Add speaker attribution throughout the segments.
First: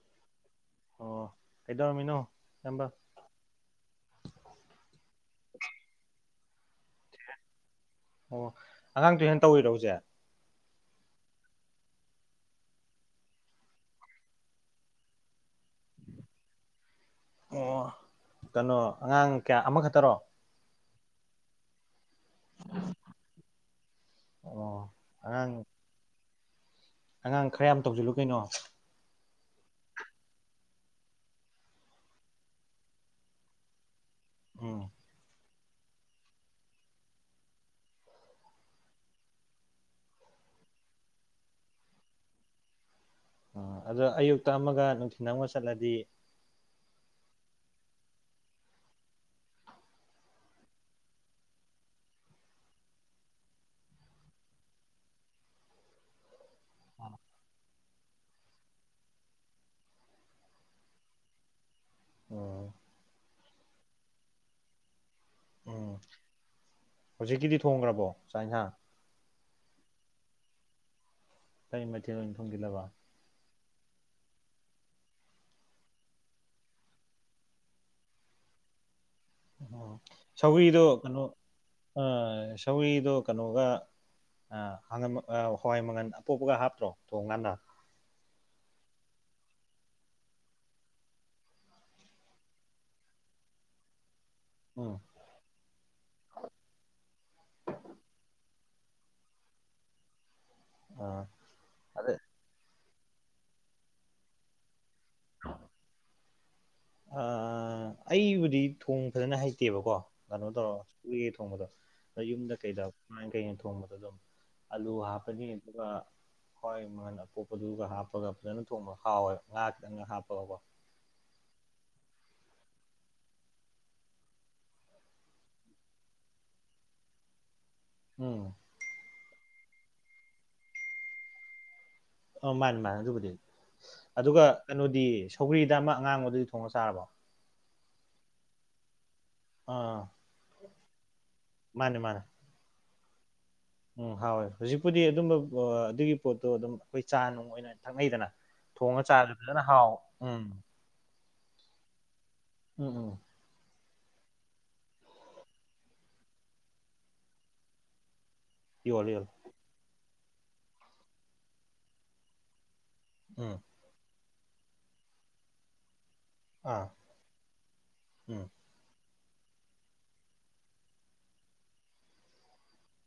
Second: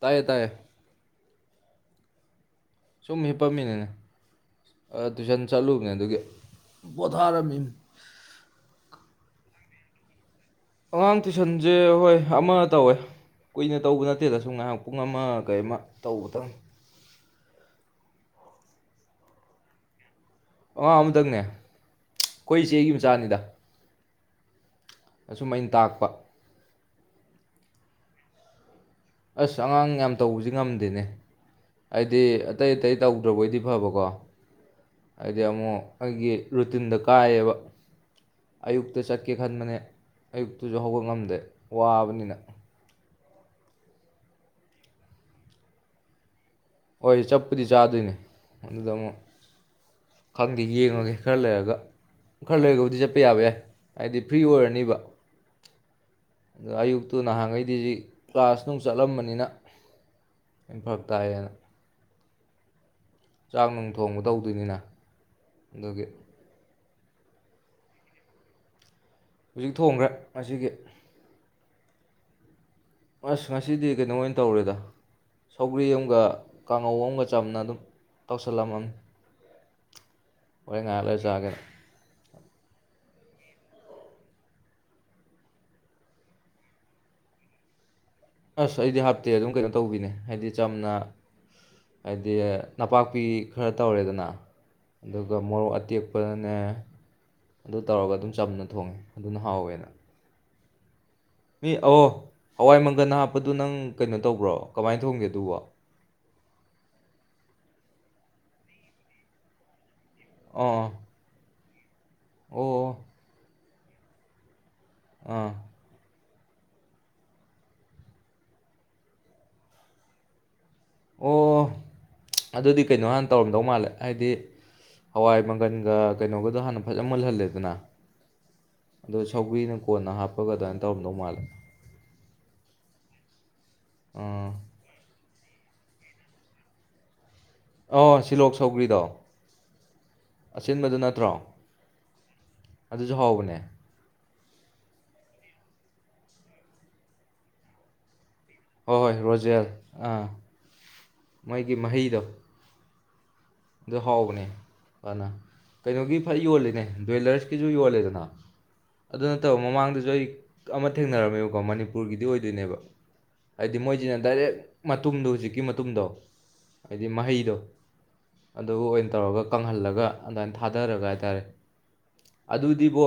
Speaker 1: ꯇꯌꯦ ꯇꯌꯦ
Speaker 2: ꯀꯩꯗꯧꯔꯃꯤꯅꯣ
Speaker 1: ꯆꯨꯝꯃꯤ ꯄꯝꯃꯤꯅꯤꯅꯦ ꯑ ꯇꯨꯏꯁꯟ ꯆꯠꯂꯨꯕꯅꯦ ꯑꯗꯨꯒꯤ ꯄꯣꯊꯥꯔꯝꯃꯤꯝ
Speaker 2: ꯑꯣ ꯑꯉꯥꯡꯗꯨꯨ ꯍꯦꯟ ꯇꯧꯋꯤꯔꯣ ꯖꯦ
Speaker 1: ꯑꯉꯥꯡ ꯇꯨꯏꯁꯟꯖꯦ ꯍꯣꯏ ꯑꯃ ꯇꯧꯋꯦ ꯀꯨꯏꯅ ꯇꯧꯕ ꯅꯠꯇꯦꯗ ꯁꯨꯝ ꯉꯥꯏꯍꯥꯛ ꯄꯨꯡ ꯑꯃ ꯀꯩ ꯑꯃ ꯇꯧꯕꯇꯪ
Speaker 2: ꯑꯣ ꯀꯅꯣ ꯑꯉꯥꯡ ꯀꯌꯥ ꯑꯃꯈꯛꯇꯔꯣ
Speaker 1: ꯑꯉ ꯑꯃꯨꯗꯪꯅꯦ ꯈꯣꯏ ꯏꯆꯦꯒꯤ ꯃꯆꯥꯅꯤꯗ
Speaker 2: ꯑꯣ
Speaker 1: ꯑꯁꯨꯝ
Speaker 2: ꯑꯉꯥꯡ
Speaker 1: ꯑꯩꯟ ꯇꯥꯛꯄ
Speaker 2: ꯑꯉꯥꯡ ꯈꯌꯥꯝ ꯇꯧꯖꯤꯜꯂꯨ ꯀꯩꯅꯣ
Speaker 1: ꯑꯁ ꯑꯉꯥꯡ ꯌꯥꯝ ꯇꯧꯕꯖꯤ ꯉꯝꯗꯦꯅꯦ ꯍꯥꯏꯗꯤ ꯑꯇꯩ ꯑꯇꯩ ꯇꯧꯗ꯭ꯔꯕꯣꯏꯗꯤ ꯐꯕꯀꯣ
Speaker 2: ꯎꯝ
Speaker 1: ꯗꯤ ꯑꯃꯨꯛ ꯑꯩꯒꯤ ꯔꯨꯇꯤꯟꯗ ꯀꯥꯏꯌꯦꯕ ꯑꯌꯨꯛꯇ ꯆꯠꯀꯦ ꯈꯟꯕꯅꯦ ꯑꯌꯨꯛꯇꯖꯨ ꯍꯧꯒꯠ ꯉꯝꯗꯦ ꯋꯥꯕꯅꯤꯅ
Speaker 2: ꯑ ꯑꯗꯣ ꯑꯌꯨꯛꯇ ꯑꯃꯒ ꯅꯨꯡꯊꯤꯟ ꯑꯃꯒ ꯆꯠꯂꯗꯤ
Speaker 1: ꯍꯣꯏ ꯆꯞꯄꯨꯗꯤ ꯆꯥꯗꯣꯏꯅꯤ ꯑꯗꯨꯗ ꯑꯃꯨꯛ ꯈꯪꯗꯦ ꯌꯦꯡꯉꯒꯦ ꯈꯔ ꯂꯩꯔꯒ ꯈꯔ ꯂꯩꯔꯒꯕꯨꯗꯤ ꯆꯠꯄ ꯌꯥꯕ ꯌꯥꯏ ꯍꯥꯏꯗꯤ ꯐ꯭ꯔꯤ ꯑꯣꯏꯔꯅꯤꯕ ꯑ ꯑꯌꯨꯛꯇꯨ ꯅꯍꯥꯟꯒꯩꯗꯤ ꯖꯤ ꯀ꯭ꯂꯥꯁ ꯅꯨꯡ ꯆꯠꯂꯝꯕꯅꯤꯅ ꯐꯔꯛ ꯇꯥꯏꯌꯦꯅ
Speaker 2: ꯑꯣ
Speaker 1: ꯆꯥꯛ ꯅꯨꯡ ꯊꯣꯡꯕ ꯇꯧꯗꯨꯏꯅꯤꯅ
Speaker 2: ꯎꯝ
Speaker 1: ꯗꯨꯒꯤ
Speaker 2: ꯍꯧꯖꯤꯛꯀꯤꯗꯤ ꯊꯣꯡꯈ꯭ꯔꯕꯣ ꯆꯥꯛ ꯏꯟꯁꯥꯡ
Speaker 1: ꯍꯧꯖꯤꯛ ꯊꯣꯡꯈ꯭ꯔꯦ ꯉꯁꯤꯒꯤ
Speaker 2: ꯀꯩ ꯃꯊꯦꯜ ꯑꯣꯏꯟ ꯊꯣꯡꯖꯤꯜꯂꯕ
Speaker 1: ꯑꯁ ꯉꯁꯤꯗꯤ ꯀꯩꯅꯣ ꯑꯣꯏꯅ ꯇꯧꯔꯦꯗ ꯁꯧꯒ꯭ꯔꯤ ꯑꯝꯒ ꯀꯥꯡꯉꯧ ꯑꯝꯒ ꯆꯝꯅ ꯑꯗꯨꯝ ꯇꯧꯁꯜꯂꯝꯃꯝ
Speaker 2: ꯑꯣ ꯁꯧꯒꯔ꯭ꯤ ꯗꯣ ꯀꯅꯣ
Speaker 1: ꯆꯥꯒꯦꯅ
Speaker 2: ꯑ ꯁꯧꯒꯔ꯭ꯤ ꯗꯣ ꯀꯅꯣꯒ ꯑ ꯍꯉꯝ ꯑ ꯍꯋꯥꯏ ꯃꯪꯒꯟ ꯑꯄꯣꯛꯄꯒ ꯍꯥꯞꯇ꯭ꯔꯣ ꯊꯣꯡꯒꯥꯟꯗ
Speaker 1: ꯑꯁ ꯑꯩꯗꯤ ꯍꯥꯞꯇꯦ ꯑꯗꯨꯝ ꯀꯩꯅꯣ ꯇꯧꯕꯤꯅꯦ ꯍꯥꯏꯗꯤ ꯆꯝꯅ ꯍꯥꯏꯗꯤ ꯅꯄꯥꯛꯄꯤ ꯈꯔ ꯇꯧꯔꯦꯗꯅ
Speaker 2: ꯎꯝ
Speaker 1: ꯑꯗꯨꯒ ꯃꯣꯔꯣꯛ ꯑꯇꯦꯛꯄꯅꯅꯦ ꯑꯗꯨ ꯇꯧꯔꯒ ꯑꯗꯨꯝ ꯆꯝꯅ ꯊꯣꯡꯉꯦ ꯑꯗꯨꯅ ꯍꯥꯎꯋꯦꯅ
Speaker 2: ꯑ
Speaker 1: ꯃꯤ
Speaker 2: ꯑꯗ
Speaker 1: ꯑꯧꯋꯣ ꯍꯋꯥꯏ ꯃꯪ ꯈꯒꯟ ꯍꯥꯞꯄꯗꯨ ꯅꯪ ꯀꯩꯅꯣ ꯇꯧꯕ꯭ꯔꯣ ꯀꯃꯥꯏꯟ ꯊꯣꯡꯒꯦ ꯑꯗꯨꯕ
Speaker 2: ꯑꯥ ꯑꯩꯕꯨꯗꯤ ꯊꯣꯡ ꯐꯖꯅ ꯍꯩꯇꯦꯕꯀꯣ ꯀꯅꯣ ꯇꯧꯔ
Speaker 1: ꯑꯣ
Speaker 2: ꯎꯌꯦ ꯊꯣꯡꯕꯗꯣ ꯑꯗ ꯌꯨꯝꯗ ꯀꯩꯗ
Speaker 1: ꯑꯣ
Speaker 2: ꯀꯋꯥꯟ ꯀꯩꯅ ꯊꯣꯡꯕꯗ ꯑꯗꯨꯝ ꯑꯜꯂꯨ ꯍꯥꯄꯅꯤ
Speaker 1: ꯑꯥ
Speaker 2: ꯑꯗꯨꯒ ꯍꯣꯏ ꯃꯟ ꯑꯄꯣꯛꯄꯗꯨꯒ ꯍꯥꯞꯄꯒ ꯐꯖꯅ ꯊꯣꯡꯕꯒ ꯍꯥꯎꯋꯦꯕ ꯉꯍꯥꯛ ꯈꯤꯇꯪꯒ ꯍꯥꯞꯄꯒꯀꯣ
Speaker 1: ꯑꯣ ꯑꯗꯨꯗꯤ ꯀꯩꯅꯣ ꯍꯥꯟꯅ ꯇꯧꯔꯝꯗꯧ ꯃꯥꯜꯂꯦ ꯍꯥꯏꯗꯤ ꯍꯋꯥꯏ ꯃꯪꯒꯟꯒ ꯀꯩꯅꯣꯒꯗꯣ ꯍꯥꯟꯅ ꯐꯖꯅ ꯃꯨꯜꯍꯜꯂꯦꯗꯅ
Speaker 2: ꯎꯝ
Speaker 1: ꯁꯧꯒꯔꯤꯅ ꯀꯣꯟꯅ ꯍꯥꯞꯄꯒ ꯑꯗꯨꯃꯥꯏꯅ ꯇꯧꯔꯝꯗꯧ ꯃꯥꯜꯂꯦ
Speaker 2: ꯑ ꯃꯥꯅꯤ ꯃꯥꯅꯦ ꯑꯗꯨꯕꯨꯗꯤ ꯑꯗꯨꯒ
Speaker 1: ꯑꯥ
Speaker 2: ꯀꯩꯅꯣꯗꯤ ꯁꯧꯒ꯭ꯔꯤꯗ ꯑꯃ ꯑꯉꯥꯡꯕꯗꯨꯗꯤ ꯊꯣꯡꯉ ꯆꯥꯔꯕꯣ
Speaker 1: ꯑ ꯁꯤꯂꯣꯛ ꯁꯧꯒ꯭ꯔꯤꯗꯣ
Speaker 2: ꯑꯥ
Speaker 1: ꯑꯁꯤꯟꯕꯗꯨ ꯅꯠꯇ꯭ꯔꯣ
Speaker 2: ꯃꯥꯅꯦ ꯃꯥꯅꯦ
Speaker 1: ꯑꯗꯨꯁꯨ ꯍꯧꯕꯅꯦ
Speaker 2: ꯎꯝ ꯍꯥꯎꯣꯏ ꯍꯧꯖꯤꯛꯄꯨꯗꯤ ꯑꯗꯨꯝꯕ ꯑꯗꯨꯒꯤ ꯄꯣꯠꯇꯣ ꯑꯗꯨꯝ ꯑꯩꯈꯣꯏ ꯆꯥ ꯅꯨꯡ ꯑꯣꯏꯅ ꯊꯛꯅꯩꯗꯅ
Speaker 1: ꯑ
Speaker 2: ꯊꯣꯡꯉ
Speaker 1: ꯍꯣꯏ
Speaker 2: ꯆꯥꯔꯁꯨ ꯐꯖꯅ
Speaker 1: ꯔꯣꯖꯔ
Speaker 2: ꯍꯥꯎ
Speaker 1: ꯑꯥ
Speaker 2: ꯎꯝ
Speaker 1: ꯃꯣꯏꯒꯤ ꯃꯍꯩꯗꯣ
Speaker 2: ꯎꯝ ꯎꯝ
Speaker 1: ꯑꯗꯨ ꯍꯥꯎꯕꯅꯦ ꯐꯅ ꯀꯩꯅꯣꯒꯤ ꯐ ꯌꯣꯜꯂꯤꯅꯦ ꯗ꯭ꯋꯦꯂꯔꯁꯀꯤꯁꯨ ꯌꯣꯜꯂꯦꯗꯅ
Speaker 2: ꯌꯣꯜꯂꯤ
Speaker 1: ꯑꯗꯨ
Speaker 2: ꯌꯣꯜꯂꯤ
Speaker 1: ꯅꯠꯇꯕ ꯃꯃꯥꯡꯗꯁꯨ ꯑꯩ ꯑꯃ ꯊꯦꯡꯅꯔꯝꯃꯦꯕꯀꯣ ꯃꯅꯤꯄꯨꯔꯒꯤꯗꯤ ꯑꯣꯏꯗꯣꯏꯅꯦꯕ
Speaker 2: ꯎꯝ
Speaker 1: ꯍꯥꯏꯗꯤ ꯃꯣꯏꯗꯤ ꯗꯥꯏꯔꯦꯛ ꯃꯇꯨꯝꯗꯣ ꯍꯧꯖꯤꯛꯀꯤ ꯃꯇꯨꯝꯗꯣ
Speaker 2: ꯑꯥ
Speaker 1: ꯍꯥꯏꯗꯤ ꯃꯍꯩꯗꯣ
Speaker 2: ꯎꯝ
Speaker 1: ꯑꯗꯨ ꯇꯧꯔꯒ ꯀꯪꯍꯜꯂꯒ ꯑꯗꯨꯃꯥꯏꯅ ꯊꯥꯗꯔꯒ ꯍꯥꯏꯇꯥꯔꯦ ꯑꯗꯨꯗꯤꯕꯣ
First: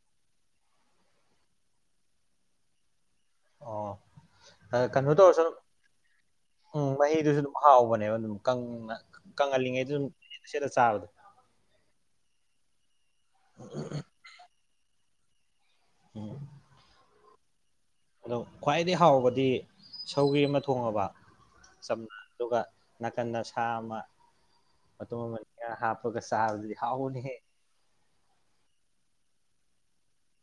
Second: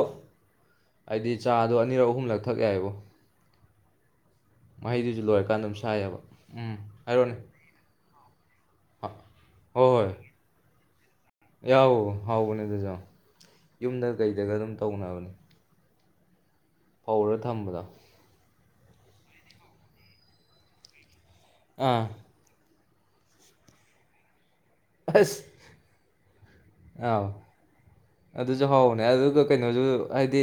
Speaker 1: ꯍꯥꯏꯗꯤ ꯆꯥꯗꯣ ꯑꯅꯤꯔꯛ ꯑꯍꯨꯝꯂꯛ ꯊꯛ ꯌꯥꯏꯕꯣ
Speaker 2: ꯑꯣ ꯀꯩꯅꯣ
Speaker 1: ꯃꯍꯩꯗꯨꯁꯨ
Speaker 2: ꯇꯧꯔꯁꯨ ꯑꯗꯨꯝ
Speaker 1: ꯂꯣꯏꯔꯀꯥꯟꯗ ꯁꯥ ꯌꯥꯕ
Speaker 2: ꯎꯝ
Speaker 1: ꯍꯥꯏꯔꯣꯅꯦ
Speaker 2: ꯃꯍꯤꯗꯨꯁꯨ ꯑꯗꯨꯝ ꯍꯥꯎꯕꯅꯦꯕ ꯑꯗꯨꯝ ꯀꯪꯅ
Speaker 1: ꯍꯣꯏ
Speaker 2: ꯀꯪꯍꯜꯂꯤꯉꯩꯗꯨꯝ
Speaker 1: ꯍꯣꯏ
Speaker 2: ꯁꯦꯗ ꯆꯥꯕꯗꯣ
Speaker 1: ꯌꯥꯎ ꯍꯥꯎꯕꯅꯤꯗꯖꯥꯎ ꯌꯨꯝꯗ ꯀꯩꯗꯒ ꯑꯗꯨꯝ ꯇꯧꯅꯕꯅꯦ
Speaker 2: ꯎꯝ
Speaker 1: ꯐꯧꯔ ꯊꯝꯕꯗ
Speaker 2: ꯑꯗꯣ ꯈ꯭ꯋꯥꯏꯗꯒꯤꯩ ꯍꯥꯎꯕꯗꯤ ꯁꯧꯒꯤ ꯑꯃ ꯊꯣꯡꯉꯕ ꯁ
Speaker 1: ꯑꯥ
Speaker 2: ꯑꯗꯨꯒ ꯅꯥꯀꯟꯗ ꯁꯥ ꯑꯃ ꯃ ꯃ
Speaker 1: ꯑꯁ
Speaker 2: ꯍꯥꯄꯒ ꯆꯥꯔꯗꯤ
Speaker 1: ꯑꯥꯎ
Speaker 2: ꯍꯥꯎꯕꯅꯤꯍꯥ
Speaker 1: ꯑꯗꯨꯁꯨ ꯍꯥꯎꯕꯅꯦ ꯑꯗꯨꯒ ꯀꯩꯅꯣꯁꯨ ꯍꯥꯏꯗꯤ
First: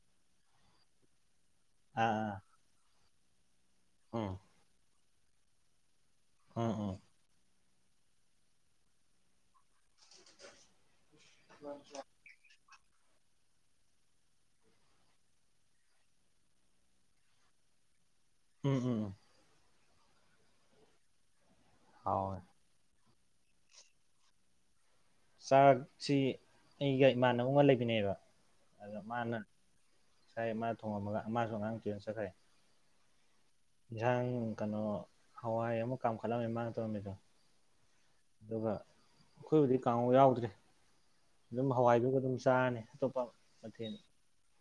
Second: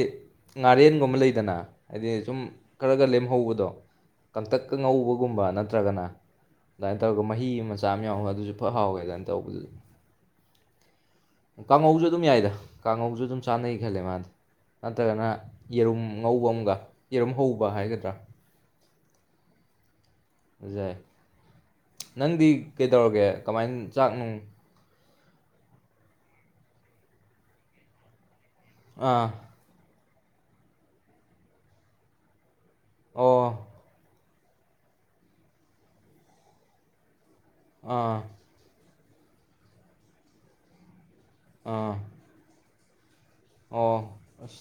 Speaker 1: ꯉꯥꯔꯦꯟꯒꯨꯝꯕ ꯂꯩꯗꯅ ꯍꯥꯏꯗꯤ
Speaker 2: ꯑꯥ ꯑꯥ
Speaker 1: ꯁꯨꯝ ꯈꯔꯒ ꯂꯦꯝꯍꯧ ꯕꯗꯣ
Speaker 2: ꯎꯝ
Speaker 1: ꯀꯪꯇꯛꯀ ꯉꯧꯕ ꯒꯨꯝꯕ ꯅꯠꯇ꯭ꯔꯒꯅ
Speaker 2: ꯎꯝ
Speaker 1: ꯑꯗꯨꯃꯥꯏ
Speaker 2: ꯎꯝ
Speaker 1: ꯇꯧꯔꯒ ꯃꯍꯤ ꯑꯃ ꯆꯥꯝ ꯌꯥꯎ ꯑꯗꯨꯁꯨ ꯐ ꯍꯥꯎꯋꯦ ꯑꯗꯨꯃꯥꯏꯅ ꯇꯧꯕꯗꯨꯁꯨ ꯀꯥꯡꯍꯧꯁꯨ ꯑꯗꯨꯝ ꯌꯥꯏꯗ ꯀꯥꯡꯉꯧꯁꯨ ꯑꯗꯨꯝ ꯆꯥꯅꯩ ꯈꯜꯂꯦ ꯃꯥꯗꯤ ꯅꯠꯇ꯭ꯔꯒꯅ ꯌꯦꯔꯨꯝ ꯉꯧꯕ ꯑꯃꯒ ꯌꯦꯔꯨꯝ ꯍꯧꯕ ꯍꯥꯏꯒꯗ꯭ꯔꯥ
Speaker 2: ꯎꯝ ꯎꯝ
Speaker 1: ꯌꯥꯏ
Speaker 2: ꯍꯥꯎꯋꯦ
Speaker 1: ꯅꯪꯗꯤ ꯀꯩ ꯇꯧꯔꯒꯦ ꯀꯃꯥꯏꯅ ꯆꯥꯛ ꯅꯨꯡ
Speaker 2: ꯆꯥꯛꯁꯤ ꯑꯩꯒ ꯏꯃꯥꯟꯅꯕ ꯑꯃꯒ ꯂꯩꯃꯤꯟꯅꯩꯌꯦꯕ ꯑꯗ
Speaker 1: ꯑꯥ
Speaker 2: ꯃꯥꯅ [inaudible] ꯃꯥ ꯊꯣꯡꯉꯝꯃꯒ ꯃꯥꯁꯨ ꯑꯉꯥꯡ ꯇꯤ꯭ꯌꯨꯁꯟ ꯆꯠꯈ꯭ꯔꯦ
Speaker 1: ꯑꯣ
Speaker 2: ꯌꯦꯟꯁꯥꯡ ꯀꯩꯅꯣ ꯍꯋꯥꯏ ꯑꯃꯨꯛ ꯀꯥꯝꯈꯠꯂꯝꯃꯦ ꯃꯥꯅ ꯇꯧꯔꯝꯃꯤꯗꯣ
Speaker 1: ꯑꯥ
Speaker 2: ꯑꯗꯨꯒ ꯑꯩꯈꯣꯏꯕꯨꯗꯤ ꯀꯥꯡꯍꯧ ꯌꯥꯎꯗ꯭ꯔꯦ ꯑꯗꯨꯝ
Speaker 1: ꯑꯥ
Speaker 2: ꯍꯋꯥꯏꯗꯨꯒ ꯑꯗꯨꯝ ꯆꯥꯔꯅꯤ ꯇꯣꯞꯄ
Speaker 1: ꯑꯣ ꯑꯁ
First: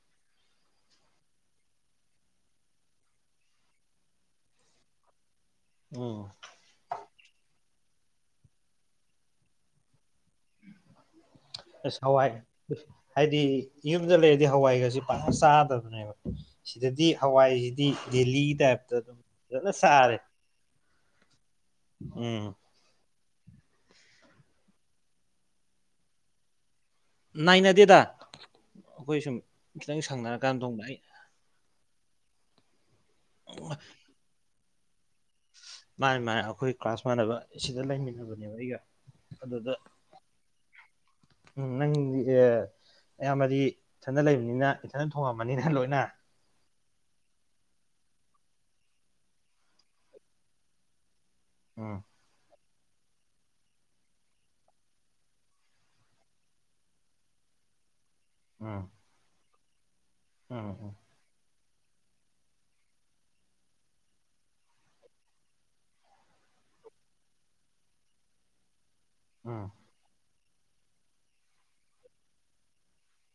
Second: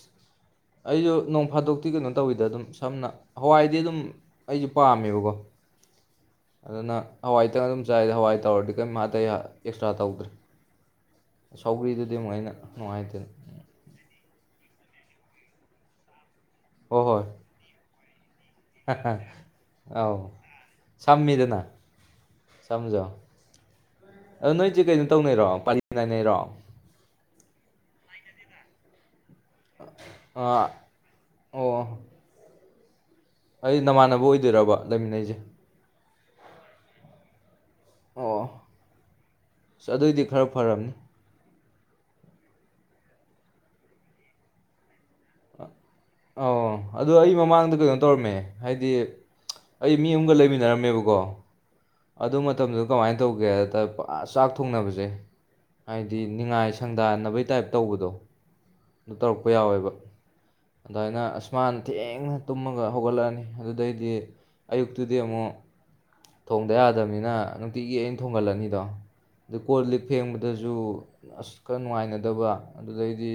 Speaker 1: ꯑꯩꯁꯨ ꯅꯣꯡ ꯐꯥꯗꯣꯛꯇꯤ ꯀꯩꯅꯣ ꯇꯧꯋꯤꯗ ꯑꯗꯨꯝ ꯁꯝꯅ ꯍꯋꯥꯏꯗꯤ ꯑꯗꯨꯝ ꯑꯩꯁꯨ ꯄꯥꯝꯃꯦꯕꯀꯣ
Speaker 2: ꯎꯝ
Speaker 1: ꯑꯗꯨꯅ ꯍꯋꯥꯏꯗꯪ ꯑꯗꯨꯝ ꯆꯥꯏꯗ ꯍꯋꯥꯏ ꯇꯧꯔꯗꯤ ꯀꯔꯤꯝ [inaudible] ꯑꯦꯛ꯭ꯁꯇ꯭ꯔꯥ ꯇꯧꯗ꯭ꯔꯦ
Speaker 2: ꯑꯁ
Speaker 1: ꯁꯧꯒ꯭ꯔꯤꯗꯨꯗꯤ ꯑꯃꯨꯛ
Speaker 2: ꯍꯋꯥꯏ
Speaker 1: ꯑꯩꯅ ꯅꯨꯡꯉꯥꯏꯇꯦꯅ
Speaker 2: ꯍꯥꯏꯗꯤ ꯌꯨꯝꯗ ꯂꯩ ꯍꯋꯥꯏꯒꯁꯤ ꯄꯥꯛꯅ ꯆꯥꯗꯕꯅꯦꯕ ꯁꯤꯗꯗꯤ ꯍꯋꯥꯏꯁꯤꯗꯤ ꯗꯦꯂꯤ
Speaker 1: ꯍ
Speaker 2: ꯇꯥꯏꯞꯇ
Speaker 1: ꯍ
Speaker 2: ꯑꯗꯨꯝ ꯐꯖꯅ
Speaker 1: ꯑꯧ
Speaker 2: ꯆꯥꯔꯦ
Speaker 1: ꯁꯝꯃꯃꯤꯗꯅꯅꯥ
Speaker 2: ꯎꯝ
Speaker 1: ꯁꯝꯖꯨ ꯑꯗꯣ ꯅꯣꯏꯁꯦ ꯀꯩꯅꯣ ꯇꯧꯅꯩꯔꯣ ꯄꯂꯤ ꯅꯥꯏꯅꯩꯔꯣ
Speaker 2: ꯅꯥꯏꯅꯗꯦꯗ ꯑꯩꯈꯣꯏ ꯁꯨꯝ ꯈꯤꯇꯪ ꯁꯪꯅꯔꯀꯥꯟꯗ
Speaker 1: ꯑꯥ
Speaker 2: ꯊꯣꯡꯕ ꯑꯩ
Speaker 1: ꯑꯣ ꯑꯩꯗꯨꯗꯤ ꯅꯃꯥꯟꯅꯕ ꯑꯣꯏꯗꯣꯏꯔꯕ ꯂꯩꯃꯤꯟꯅꯩꯁꯦ
Speaker 2: ꯃꯥꯅꯤ ꯃꯥꯅꯤ ꯑꯩꯈꯣꯏ ꯀ꯭ꯂꯥꯁ ꯃꯥꯟꯅꯕ ꯁꯤꯗ
Speaker 1: ꯑꯣ
Speaker 2: ꯂꯩꯃꯤꯟꯅꯕꯅꯦꯕ ꯑꯩꯒ ꯑꯗꯨꯗ
Speaker 1: ꯑꯁ ꯑꯗꯨꯑꯣꯏꯗꯤ ꯈꯔ ꯐꯔꯝꯅꯤ
Speaker 2: ꯎꯝ ꯅꯪꯗꯤ ꯑꯦ ꯑꯌꯥꯝꯕꯗꯤ ꯏꯊꯟꯗ ꯂꯩꯕꯅꯤꯅ ꯏꯊꯟꯗ ꯊꯣꯡꯉꯝꯃꯅꯤꯅꯦ ꯂꯣꯏꯅ
Speaker 1: ꯑꯧ ꯑꯗꯣ ꯑꯩ ꯃꯃꯥꯡꯗ ꯀꯩꯅꯣ ꯇꯧꯔꯝꯃꯦ ꯍꯥꯏꯗꯤ ꯑꯩ ꯃꯤ ꯑꯃꯒ ꯂꯩꯃꯤꯟꯅꯔꯝꯃꯦꯕꯀꯣ
Speaker 2: ꯎꯝ
Speaker 1: ꯑꯗꯨ ꯃꯇꯝꯗꯨ ꯀꯃꯥꯏꯅ ꯇꯧꯒꯦ ꯍꯥꯏ ꯇꯔꯦ ꯆꯥꯛ ꯊꯣꯡꯅꯕꯁꯦ ꯍꯥꯏꯗꯤ ꯅꯤꯡꯅꯤꯉꯥꯏ ꯁꯪꯗꯥꯟꯅꯕꯩ ꯇꯥꯏꯞ ꯇꯧꯕꯗꯣ
Speaker 2: ꯎꯝ
Speaker 1: ꯄ ꯌꯥꯎꯋꯦꯕ
Speaker 2: ꯎꯝ ꯎꯝ
Speaker 1: ꯑꯗꯨꯃꯥꯏꯅ ꯃꯅ ꯊꯦꯡꯅ ꯇꯨꯝꯃꯒ ꯍꯧꯒꯠꯂꯛꯑꯅꯤ ꯑꯗꯨꯗꯩꯗꯤ ꯑꯌꯨꯛꯇꯨꯗꯤ ꯑꯃꯨꯛ ꯊꯣꯡꯗ ꯌꯥꯗꯕꯅꯤꯅ ꯅꯨꯡꯇꯤꯒꯤ ꯑꯩꯅ ꯊꯣꯡꯒꯠꯂꯅꯤꯗꯣ
Speaker 2: ꯎꯝ
Speaker 1: ꯀꯣꯜꯂꯤꯛ ꯐꯦꯡꯕ ꯑꯗꯨꯁꯨ ꯑꯁ ꯈꯔ ꯅꯨꯡꯉꯥꯏꯅꯗꯕ ꯑꯗꯨꯗꯩꯗꯤ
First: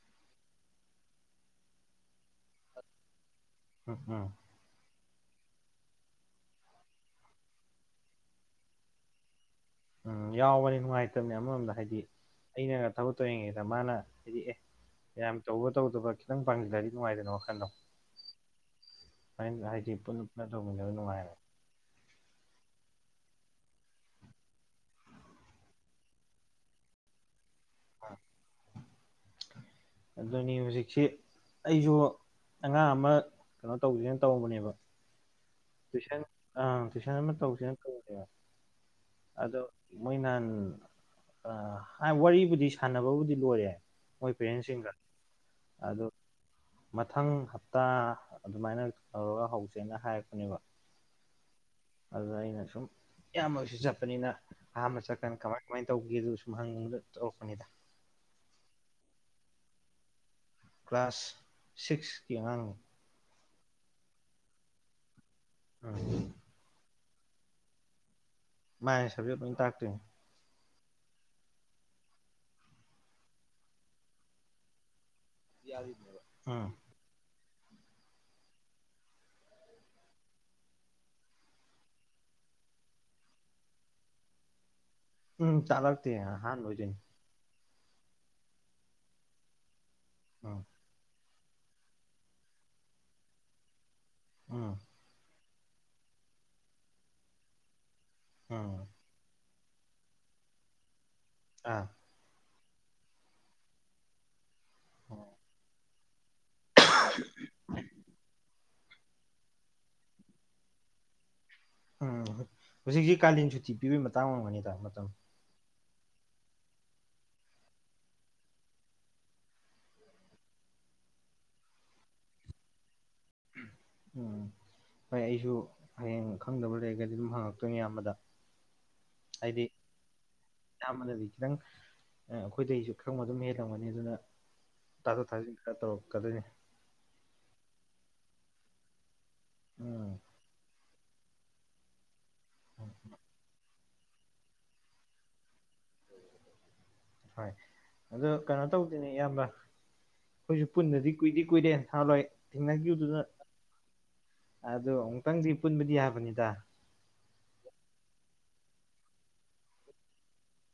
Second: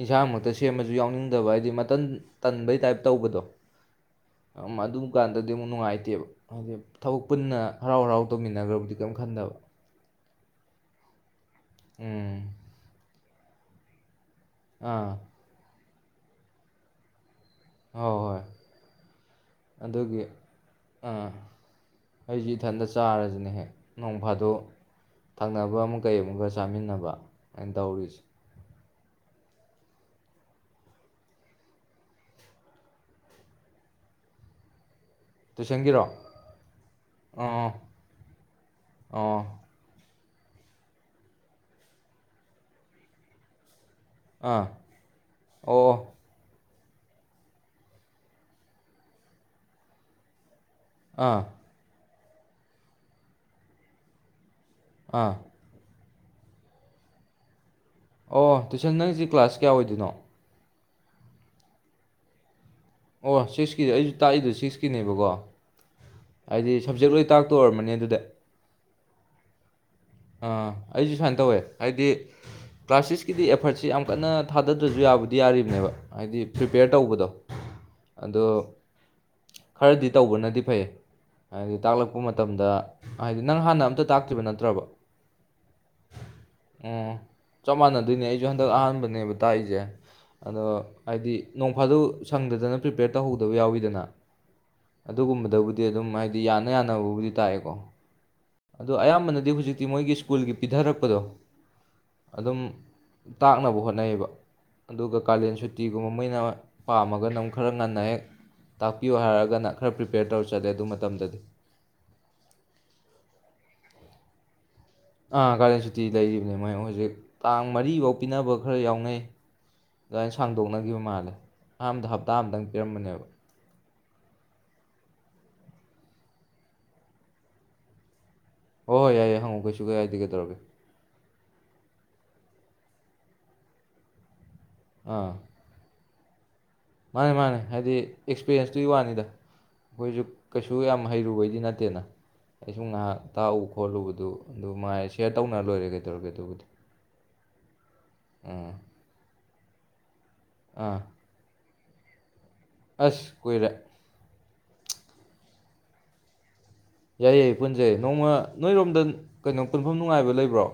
Speaker 1: ꯏꯟꯁꯥꯡꯃꯛꯇ ꯁꯦꯝꯃꯁꯨ ꯌꯥꯎꯅꯤꯡꯗꯕ ꯍꯥꯏꯗꯤ ꯃꯇꯟ ꯇꯟꯕꯩ ꯇꯥꯏꯞ ꯇꯧꯕꯗꯣ
Speaker 2: ꯎꯝ ꯎꯝ
Speaker 1: ꯑꯗꯨ ꯀꯥꯟꯗꯗꯤ ꯑꯃꯨꯛ ꯅꯨꯡꯉꯥꯏꯇꯦꯕ ꯍꯥꯏꯗꯤ ꯊꯕꯛ ꯄꯨꯟꯅ ꯍꯔꯥꯎ ꯍꯔꯥꯎ ꯇꯧꯃꯤꯟꯅꯈ꯭ꯔꯕꯨꯗꯤ ꯀꯔꯤꯝ ꯈꯟꯗꯕ
Speaker 2: ꯎꯝ ꯌꯥꯎꯕꯅꯤ ꯅꯨꯡꯉꯥꯏꯇꯕꯅꯦ ꯑꯃꯔꯣꯝꯗ ꯍꯥꯏꯗꯤ
Speaker 1: ꯎꯝ
Speaker 2: ꯑꯩꯅꯒ ꯊꯕꯛ ꯇꯧꯔꯤꯉꯩꯗ ꯃꯅ ꯍꯥꯏꯗꯤ ꯑꯦ
Speaker 1: ꯑꯥ
Speaker 2: ꯌꯥꯝ ꯇꯧꯕ ꯇꯧꯗꯕ ꯈꯤꯇꯪ ꯄꯥꯡꯖꯤꯜꯂꯗꯤ ꯅꯨꯡꯉꯥꯏꯗꯅ ꯅꯠꯇ꯭ꯔꯣ
Speaker 1: ꯍꯣꯏ ꯍꯣꯏ
Speaker 2: ꯍꯥꯏꯗꯤ
Speaker 1: ꯑꯗꯨꯒꯤ
Speaker 2: ꯄꯨꯟꯅ ꯄꯨꯟꯅ ꯇꯧꯃꯤꯟꯅꯕ ꯅꯨꯡꯉꯥꯏꯌꯦꯕ
Speaker 1: ꯑꯩꯁꯤ ꯏꯊꯟꯇ ꯆꯥꯔꯁꯤꯅꯦ ꯍꯦꯛ ꯅꯣꯡ ꯐꯥꯗꯣꯛ ꯊꯥꯪꯅꯕ ꯑꯃꯨꯛ ꯀꯩ ꯑꯃꯨꯛꯀ ꯆꯥꯃꯤꯟꯅꯕ ꯇꯩꯔꯤꯁꯤ
Speaker 2: ꯑꯗꯨꯅꯤ ꯍꯧꯖꯤꯛꯁꯤ ꯑꯩꯁꯨ ꯑꯉꯥꯡ ꯑꯃ ꯀꯩꯅꯣ ꯇꯧꯁꯤꯅ ꯇꯧꯕꯅꯦꯕ
Speaker 1: ꯇꯨꯏꯁꯟꯒꯤꯔꯣ
Speaker 2: ꯇꯨꯏꯁꯟ ꯑꯪ ꯇꯨꯏꯁꯟ ꯑꯃ
Speaker 1: ꯑꯣ
Speaker 2: ꯇꯧꯁꯤꯅ ꯇꯧꯕꯅꯦꯕ
Speaker 1: ꯑꯣ
Speaker 2: ꯑꯗꯣ ꯃꯣꯏꯅꯍ ꯋꯥꯔꯤꯕꯨꯗꯤ ꯁꯥꯟꯅꯕꯕꯨꯗꯤ ꯂꯣꯏꯔꯦ ꯃꯣꯏ
Speaker 1: ꯑꯥ
Speaker 2: ꯄꯦꯔꯦꯟꯁꯤꯡꯒ
Speaker 1: ꯑꯣ
Speaker 2: ꯑꯗꯣ ꯃꯊꯪ ꯍꯞꯇꯥ ꯑꯗꯨꯃꯥꯏꯅ ꯇꯧꯔꯒ ꯍꯧꯁꯦꯅ ꯍꯥꯏꯔꯛꯄꯅꯦꯕ
Speaker 1: ꯑꯥ
Speaker 2: ꯑꯗꯨꯗ ꯑꯩꯅ ꯁꯨꯝ ꯏꯌꯥꯝꯕꯁꯨ ꯆꯠꯄꯅꯤꯅ ꯑꯍꯥꯟꯕ
Speaker 1: ꯑꯥ
Speaker 2: ꯆꯠꯀꯥꯟꯗ ꯀꯃꯥꯏ ꯀꯃꯥꯏ ꯇꯧꯒꯦꯗꯨ ꯁꯨꯝꯍꯪꯒꯦꯗ ꯇꯧꯔꯛꯄꯅꯤꯗ
Speaker 1: ꯑꯣ ꯇꯨꯏꯁꯟ ꯅꯪꯁꯤ ꯀ꯭ꯂꯥꯁ ꯀꯌꯥ ꯑꯣꯏꯗꯣꯏꯅꯣ
Speaker 2: ꯀ꯭ꯂꯥꯁ ꯁꯤꯛꯁꯀꯤ ꯑꯉꯥꯡꯅꯤ
Speaker 1: ꯑꯣ ꯁꯤꯛꯁꯀꯤꯗꯤ ꯑꯩꯁꯨ ꯇꯥꯛꯏꯗꯣ ꯁꯤꯛꯁꯀꯤꯅꯦꯕꯀꯣ
Speaker 2: ꯎꯝ
Speaker 1: ꯍꯥꯢꯗꯤ ꯁꯞꯖꯦꯛ ꯂꯣꯏ ꯇꯥꯛꯇꯣꯏ ꯑꯣꯏꯔꯃꯅꯤ ꯑꯗꯨꯗꯤ
Speaker 2: ꯃꯥꯥꯟꯅꯦ ꯁꯕꯖꯦꯛ ꯂꯣꯏ ꯇꯥꯛꯇꯣꯏꯅꯦ
Speaker 1: ꯑꯩꯁꯨ ꯁꯨꯃꯥꯏꯅ ꯇꯧꯋꯦ ꯍꯥꯏꯗꯤ ꯀ꯭ꯂꯥꯁ ꯁꯤꯛꯁꯀꯤꯗꯤ ꯑꯦꯐꯔꯠꯁꯤ ꯌꯥꯝ ꯀꯟꯅ ꯊꯥꯗꯗ꯭ꯔꯁꯨ ꯌꯥꯕꯅꯤ ꯌꯥꯔꯤꯕꯅꯦꯕ ꯍꯥꯏꯗꯤ
Speaker 2: ꯎꯝ
Speaker 1: ꯄ꯭ꯔꯤꯄꯦꯌꯔ ꯇꯧꯕꯗꯣ ꯑꯗꯣ ꯈꯔꯗꯤ ꯇꯧꯕꯅꯗꯤ ꯐꯩ ꯍꯥꯏꯗꯤ ꯇꯥꯛꯂꯛꯄ ꯃꯇꯝꯗ ꯍꯥꯏꯗꯤ ꯅꯪ ꯍꯥꯟꯅ ꯑꯝꯇ ꯇꯥꯛꯇ꯭ꯔꯤꯕ ꯅꯠꯇ꯭ꯔꯕ
Speaker 2: ꯎꯝ ꯇꯥꯛꯂꯛꯇꯦ ꯑꯍꯥꯟꯕ ꯑꯣꯏꯗꯣꯏꯅꯦ
Speaker 1: ꯑꯣ ꯆꯞ ꯃꯥꯟꯅꯗꯣꯏꯅꯦ ꯑꯩꯁꯨ ꯍꯟꯗꯛ ꯑꯍꯥꯟꯕꯅꯦꯕ ꯇꯥꯛꯏꯁꯦ
Speaker 2: ꯎꯝ
Speaker 1: ꯑꯗꯣ ꯍꯥꯏꯗꯤ ꯅꯣꯡ ꯐꯥꯗꯣꯛ ꯁꯪꯗꯗꯅ ꯄ꯭ꯔꯤꯄꯦꯌꯔ ꯇꯧꯍꯧꯗꯕ ꯌꯥꯎꯋꯤꯗꯅ
Speaker 2: ꯎꯝ
Speaker 1: ꯑꯗꯨꯒꯨꯝꯕꯗ ꯑꯗꯨꯕꯨꯗꯤ ꯑꯗꯨꯝ ꯍꯥꯏꯗꯤ ꯌꯥꯅ ꯌꯥꯅꯕꯕꯨꯗꯤ ꯇꯥꯛꯑꯦꯀꯣ
Speaker 2: ꯎꯝ
Speaker 1: ꯑꯗꯣ ꯑꯌꯥꯝꯕꯅꯗꯤ ꯍꯧꯖꯤꯛ ꯇꯤ ꯃꯣꯏꯒꯤ ꯁ꯭ꯀꯨꯜꯒꯤ ꯄꯤꯊꯔꯛꯄꯗꯣ
Speaker 2: ꯑꯥ
Speaker 1: ꯑꯗꯨꯝ ꯇꯥꯛꯅꯕ ꯍꯣꯠꯅꯩꯌꯦꯕ ꯑꯗꯨꯒ ꯀꯥꯂꯦꯟ ꯁꯨꯇꯤꯒꯨꯝꯕ ꯃꯣꯏꯅ ꯄꯥꯝꯃꯒꯅꯨꯛ ꯈꯔ ꯉꯟꯅ ꯍꯦꯛ ꯇꯥꯛꯄꯤꯌꯣ ꯍꯥꯏꯔꯒꯅ ꯈꯔ ꯄ꯭ꯔꯤꯄꯦꯌꯔ ꯇꯧꯔ ꯆꯠꯂꯦ ꯑꯗꯨ ꯃꯇꯝꯗꯗꯤ
Speaker 2: ꯎꯝ ꯍꯧꯖꯤꯛꯖꯤ ꯀꯥꯂꯦꯟ ꯁꯨꯇꯤ ꯄꯤꯕꯒꯤ ꯃꯇꯥꯡ ꯑꯣꯏꯒꯅꯤꯗ ꯃꯇꯝ
Speaker 1: ꯑꯥ ꯀꯥꯂꯦꯟ ꯁꯨꯇꯤ ꯂꯩꯔꯤꯕꯅꯦ ꯃꯣꯏ ꯍꯧꯖꯤꯛ ꯇꯥꯡ ꯃꯔꯤꯐꯧ ꯄꯤꯅꯕ ꯈꯔ ꯌꯥꯎꯅꯩ ꯑꯗꯨꯃꯥꯏꯅ ꯁꯥꯡꯗꯣꯛꯅꯈꯤꯕ ꯃꯥꯜꯂꯦ ꯑꯍꯥꯟꯕꯗ ꯍꯞꯇꯥ ꯑꯃꯇꯪ ꯄꯤꯔꯝꯕꯅꯦꯕ
Speaker 2: ꯎꯝ ꯍꯣꯏ ꯑꯩꯁꯨ ꯍꯌꯦꯡ ꯈꯪꯗꯕ ꯂꯩꯔꯒꯗꯤ ꯑꯗꯨꯝ ꯍꯪꯉꯛꯇꯣꯏꯅꯤ ꯏꯌꯥꯝꯕꯗ
Speaker 1: ꯍꯣꯏ ꯍꯣꯏ ꯌꯥꯏ ꯌꯥꯏ
Speaker 2: ꯍꯥꯏꯗꯤ
Speaker 1: ꯍꯪꯉꯛꯎ ꯀꯩꯁꯨ ꯀꯥꯏꯗꯦ ꯀꯩꯗꯧꯔꯒꯦ
Speaker 2: ꯏꯌꯥꯝꯕꯅꯗꯤ ꯈꯤꯇꯪ ꯑꯩꯈꯣꯏꯗꯁꯨ ꯈꯪꯕ ꯑꯗꯨꯝ ꯍꯦꯜꯂꯝꯃꯅꯤ ꯑꯗꯨꯅ ꯇꯥꯊꯣꯛ
Speaker 1: ꯑꯥ
Speaker 2: ꯇꯥꯁꯤꯟ ꯈꯔ ꯇꯧꯔꯛꯀꯦ ꯍꯪꯉꯛꯀꯗꯣꯏꯅꯦ
Speaker 1: ꯃꯥꯅꯦ ꯃꯥꯅꯦ ꯍꯥꯏꯗꯤ ꯑꯦꯛꯁꯄꯤꯔꯌꯦꯟꯁꯇꯨꯒꯤ ꯋꯥꯅꯤꯗ
Speaker 2: ꯎꯝ
Speaker 1: ꯑꯩꯈꯣꯏꯁꯨ ꯀꯩꯁꯨ ꯌꯥꯝ ꯍꯩꯔꯨꯕꯒꯤ ꯅꯠꯇꯦꯗꯅ ꯑꯩꯁꯨ ꯉꯥꯏꯍꯥꯛ ꯇꯥꯛꯎꯕ ꯈꯣꯠꯂꯨꯕꯗꯨ ꯑꯗꯨ ꯃꯉꯥꯏ ꯁꯤꯔ ꯃꯥ ꯂꯣꯏꯔꯦ ꯀꯩꯗꯧꯔꯒꯦ ꯑꯗꯨꯕꯨꯗꯤ
Speaker 2: ꯍꯣꯏ ꯑꯗꯣ ꯀꯩꯅꯣ
Speaker 1: ꯎꯝ
Speaker 2: ꯇꯧꯗꯣꯏꯅꯦ ꯏꯌꯥꯝꯕ ꯑꯩꯈꯣꯏꯁꯨ ꯄꯨꯟꯗꯕꯗꯤ ꯀꯨꯏꯗꯤ ꯀꯨꯏꯔꯦ ꯊꯥ ꯂꯣꯏ
Speaker 1: ꯑꯁ ꯀꯨꯏꯔꯦ
Speaker 2: ꯑꯗꯣ ꯑꯃꯨꯛꯇꯪꯗꯤ ꯄꯨꯟꯕꯗꯤ ꯌꯥꯕꯅꯤꯗ
Speaker 1: ꯌꯥꯏ ꯌꯥꯏ ꯄꯨꯟꯖꯦ ꯅꯣꯡꯃ ꯅꯣꯏꯔꯣꯝꯗ ꯀꯩꯅꯣ ꯄꯨꯟꯐꯝ ꯅꯨꯡꯉꯥꯏꯕ ꯂꯩꯕ꯭ꯔꯣ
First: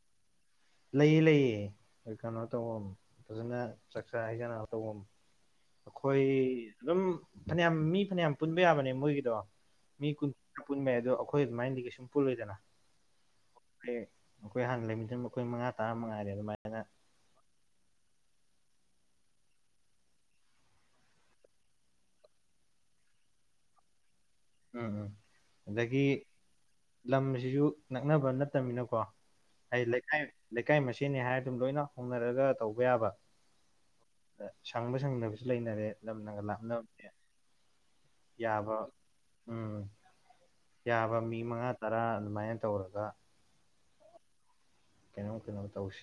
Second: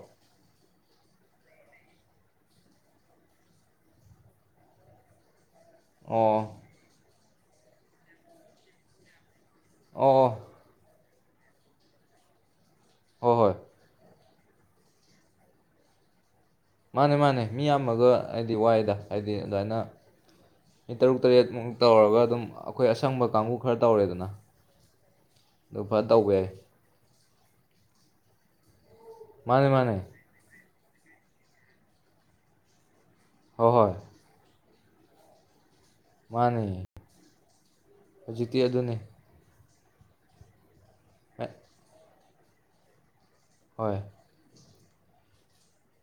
Speaker 2: ꯂꯩꯌꯦ ꯂꯩꯌꯦ ꯀꯩꯅꯣ ꯇꯧ ꯐꯖꯅ ꯆꯥꯛꯆꯥ ꯍꯩꯖꯅ ꯇꯧꯕꯝ ꯑꯩꯈꯣꯏ
Speaker 1: ꯑꯣ
Speaker 2: ꯑꯗꯨꯝ ꯐꯅꯌꯥꯝ ꯃꯤ ꯐꯅꯌꯥꯝ ꯄꯨꯟꯕ ꯌꯥꯕꯅꯦ ꯃꯣꯏꯒꯤꯗꯣ
Speaker 1: ꯑꯣ
Speaker 2: ꯃꯤ
Speaker 1: ꯑꯣ
Speaker 2: ꯀꯨꯟ ꯄꯨꯟꯕ ꯌꯥꯏ ꯑꯗꯣ ꯑꯩꯈꯣꯏ ꯑꯗꯨꯃꯥꯏꯅꯗꯤ ꯀꯩꯁꯨꯝ ꯄꯨꯜꯂꯣꯏꯗꯅ
Speaker 1: ꯍꯣꯏ ꯍꯣꯏ
Speaker 2: ꯍꯦꯛ ꯑꯩꯈꯣꯏ ꯍꯥꯟꯅ ꯂꯩꯃꯤꯅ ꯑꯩꯈꯣꯏ ꯃꯉꯥ ꯇꯔꯥꯃꯛ ꯉꯥꯏꯔꯦ ꯑꯗꯨꯃꯥꯏꯅ
Speaker 1: ꯃꯥꯅꯦ ꯃꯥꯅꯦ ꯃꯤ ꯌꯥꯝꯃꯒ ꯍꯥꯏꯗꯤ ꯋꯥꯏꯗ ꯍꯥꯏꯗꯤ ꯑꯗꯨꯃꯥꯏꯅ ꯃꯤ ꯇꯔꯨꯛ ꯇꯔꯦꯠꯃꯨꯛ ꯇꯧꯔꯒ ꯑꯗꯨꯝ ꯑꯩꯈꯣꯏ ꯑꯁꯪꯕ ꯀꯥꯡꯕꯨ ꯈꯔ ꯇꯧꯔꯦꯗꯅ
Speaker 2: ꯎꯝ ꯎꯝ
Speaker 1: ꯑꯗꯨ
Speaker 2: ꯑꯗꯒꯤ
Speaker 1: ꯐꯖꯅ ꯇꯧꯕ ꯌꯥꯏ
Speaker 2: ꯂꯝꯁꯤꯁꯨ ꯅꯛꯅꯕ ꯅꯠ ꯇꯝꯅꯤꯅꯀꯣ
Speaker 1: ꯃꯥꯅꯦ
Speaker 2: ꯑꯩ
Speaker 1: ꯃꯥꯅꯦ
Speaker 2: ꯂꯩꯀꯥꯏ ꯂꯩꯀꯥꯏ ꯃꯁꯦꯟꯅꯤ ꯍꯥꯏꯔ ꯂꯣꯏꯅ ꯍꯧꯅꯔꯒ ꯇꯧꯕ ꯌꯥꯕ
Speaker 1: ꯍꯣꯏ ꯍꯣꯏ
Speaker 2: ꯁꯪꯕ ꯁꯪꯗꯕꯁꯨ ꯂꯩꯅꯔꯦ ꯂꯝꯅꯒ
Speaker 1: ꯃꯥꯅꯦ
Speaker 2: ꯂꯥꯞꯅꯕꯅꯦ
Speaker 1: ꯍꯧꯖꯤꯛꯇꯤ
Speaker 2: ꯌꯥꯕ
Speaker 1: ꯑꯗꯨꯅꯤ
Speaker 2: ꯎꯝ ꯌꯥꯕ ꯃꯤ ꯃꯉꯥ ꯇꯔꯥ ꯑꯗꯨꯃꯥꯏꯅ ꯇꯧꯔꯒ
Speaker 1: ꯍꯣꯏ
Speaker 2: ꯀꯩꯅꯣꯝ ꯀꯩꯅꯣ ꯇꯧꯁꯤ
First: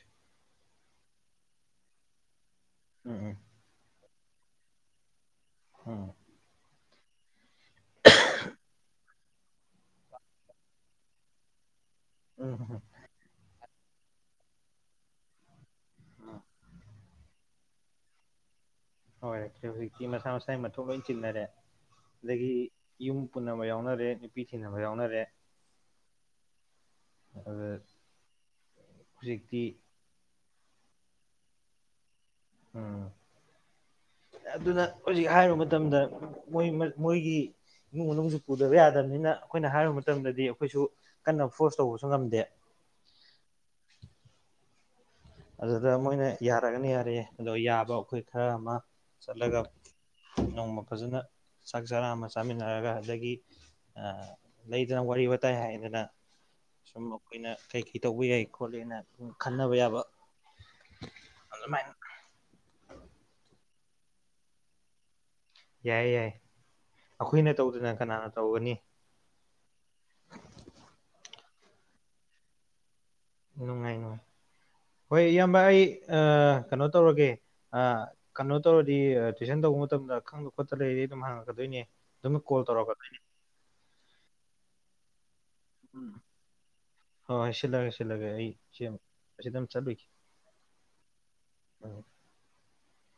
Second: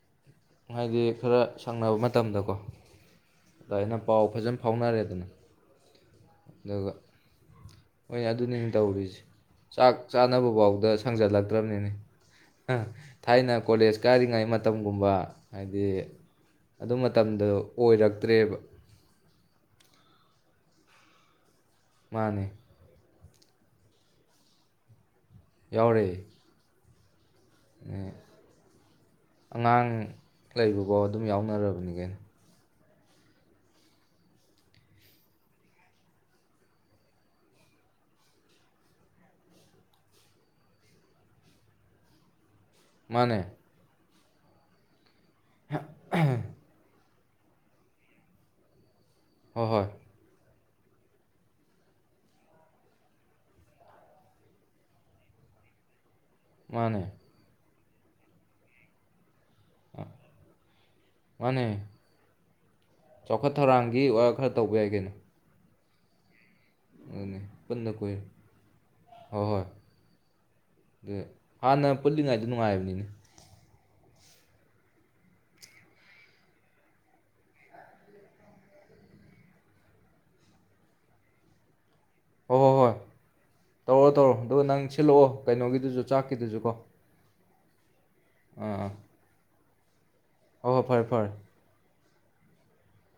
Speaker 1: ꯍꯥꯏꯗꯤ ꯈꯔ ꯁꯪꯅꯕ ꯃꯇꯝꯗꯀꯣ
Speaker 2: ꯎꯝ ꯎꯝ
Speaker 1: ꯑꯗꯨꯃꯥꯏꯅ ꯄꯥꯎ ꯐꯖꯟ ꯐꯥꯎꯅꯔꯦꯗꯅ
Speaker 2: ꯎꯝ
Speaker 1: ꯑꯗꯨꯒ ꯍꯣꯏ ꯑꯗꯨꯅꯤꯅꯦ ꯇꯧꯔꯤꯁꯤ ꯆꯥꯛ ꯆꯥꯅꯕ ꯕꯕꯥꯎꯗ ꯁꯪꯖꯜꯂꯛꯇ꯭ꯔꯝꯅꯤꯅꯦ
Speaker 2: ꯎꯝ ꯎꯝ
Speaker 1: ꯊꯥꯏꯅ ꯀꯣꯂꯦꯖ ꯀꯥꯔꯤꯉꯩ ꯃꯇꯝꯒꯨꯝꯕ ꯍꯥꯏꯗꯤ
Speaker 2: ꯎꯝ
Speaker 1: ꯑꯗꯨ ꯃꯇꯝꯗꯣ ꯑꯣꯏꯔꯛꯇ꯭ꯔꯦꯕ
Speaker 2: ꯍꯣꯌꯦ ꯍꯧꯖꯤꯛꯇꯤ ꯃꯁꯥ ꯃꯁꯥꯒꯤ ꯃꯊꯧ ꯂꯣꯏ ꯆꯤꯟꯅꯔꯦ
Speaker 1: ꯃꯥꯅꯦ
Speaker 2: ꯑꯗꯒꯤ ꯌꯨꯝ ꯄꯨꯟꯅꯕ ꯌꯥꯎꯅꯔꯦ ꯅꯨꯄꯤ ꯊꯤꯅꯕ ꯌꯥꯎꯅꯔꯦ
Speaker 1: ꯌꯥꯎꯔꯦ
Speaker 2: ꯑꯗ
Speaker 1: ꯑꯦ,
Speaker 2: ꯍꯧꯖꯤꯛꯇꯤ
Speaker 1: ꯂꯩꯕꯕꯧ ꯑꯗꯨꯝ ꯌꯥꯎꯅꯔꯕꯅꯤ ꯀꯩꯅꯣ
Speaker 2: ꯎꯝ ꯑꯗꯨꯅ ꯍꯧꯖꯤꯛ ꯍꯥꯏꯔꯨ ꯃꯇꯝꯗ ꯃꯣꯏ ꯃꯥ ꯃꯣꯏꯒꯤ ꯏꯃꯨꯡ ꯃꯅꯨꯡꯁꯨ ꯄꯨꯗꯕ ꯌꯥꯗꯕꯅꯤꯅ ꯑꯩꯈꯣꯏꯅ ꯍꯥꯏꯔꯨꯕ ꯃꯇꯝꯗꯗꯤ ꯑꯩꯈꯣꯏꯁꯨ ꯀꯟꯅ ꯐꯣꯔꯁ ꯇꯧꯕꯁꯨ ꯉꯝꯗꯦ
Speaker 1: ꯃꯥꯅꯦ
Speaker 2: ꯑꯗꯨꯗ ꯃꯣꯏꯅ ꯌꯥꯔꯒꯅ ꯌꯥꯔꯦ ꯑꯗꯣ ꯌꯥꯕ ꯑꯩꯈꯣꯏ ꯈꯔ ꯑꯃ ꯆꯠꯂꯒ
Speaker 1: ꯍꯣꯏ ꯍꯣꯏ
Speaker 2: ꯅꯣꯡꯃ ꯐꯖꯅ ꯆꯥꯛ ꯆꯔꯥ ꯑꯃ ꯆꯥꯃꯤꯟꯅꯔꯒ ꯑꯗꯒꯤ ꯂꯩꯗꯅ ꯋꯥꯔꯤ ꯋꯥꯇꯥꯏ ꯍꯥꯏꯔꯦꯗꯅ
Speaker 1: ꯃꯥꯅꯦ
Speaker 2: ꯁꯨꯝ ꯑꯩꯈꯣꯏꯅ ꯀꯩ ꯀꯩ ꯇꯧꯕ ꯌꯥꯏ ꯈꯣꯠꯂꯦꯅ ꯈꯟꯅꯕ ꯌꯥꯕ
Speaker 1: ꯃꯅꯦ
Speaker 2: ꯑꯗꯨꯃꯥꯏꯅ
Speaker 1: ꯆꯥꯎꯈꯠ ꯊꯧꯔꯥꯡꯒꯤ ꯑꯣ ꯈꯔ ꯇꯧꯕ ꯌꯥꯏ ꯀꯩꯅꯣ
Speaker 2: ꯌꯥꯏ ꯌꯥꯏ
Speaker 1: ꯑꯗꯨꯅꯤ
Speaker 2: ꯑꯩꯈꯣꯏꯅ
Speaker 1: ꯄꯨꯟꯗ
Speaker 2: ꯇꯧꯗꯅ
Speaker 1: ꯀꯨꯏꯔꯦ
Speaker 2: ꯀꯅꯥꯅ ꯇꯧꯒꯅꯤ
Speaker 1: ꯍꯣꯏ ꯍꯥꯅꯥ ꯄꯨꯂꯤꯉꯦ ꯗ ꯅꯨꯉꯥꯏ ꯕꯅꯤꯅꯦ
Speaker 2: ꯅꯨꯡꯉꯥꯏ ꯅꯨꯡꯉꯥꯏ ꯍꯣꯏ ꯏꯌꯥꯝꯕ ꯑꯩ ꯀꯩꯅꯣ ꯇꯧꯔꯒꯦ ꯀꯩꯅꯣ ꯇꯧꯔꯗꯤ ꯇꯨꯏꯁꯟ ꯇꯧꯕ ꯃꯇꯝꯗ ꯈꯡꯕ ꯈꯣꯠ ꯂꯩꯔꯗꯤ ꯑꯗꯨꯝ ꯍꯥꯡꯉꯛꯀꯗꯣꯏꯅꯂ
Speaker 1: ꯍꯣꯏ ꯍꯣꯏ ꯍꯣꯏ ꯇꯧꯔꯣ ꯇꯧꯔꯣ ꯑꯗꯨꯒ ꯅꯡ ꯈꯜꯂꯛꯑꯣ ꯀꯩꯅꯣꯒꯤꯗꯨꯁꯨ ꯆꯥꯛꯀꯤꯗꯨꯁꯨ ꯀꯣ
Speaker 2: ꯍꯣꯏ ꯁꯤꯂꯥꯒꯦ ꯁꯤꯜ ꯆꯥꯏꯜꯂꯒꯦ ꯑꯩ ꯁꯤꯑꯃꯨꯛ ꯑꯁꯤꯗꯃ ꯆꯠꯂꯨꯏꯒ‌ꯦ
Speaker 1: ꯑꫭ ꯐꯔꯦ ꯐꯔꯦ
Speaker 2: [unintelligible]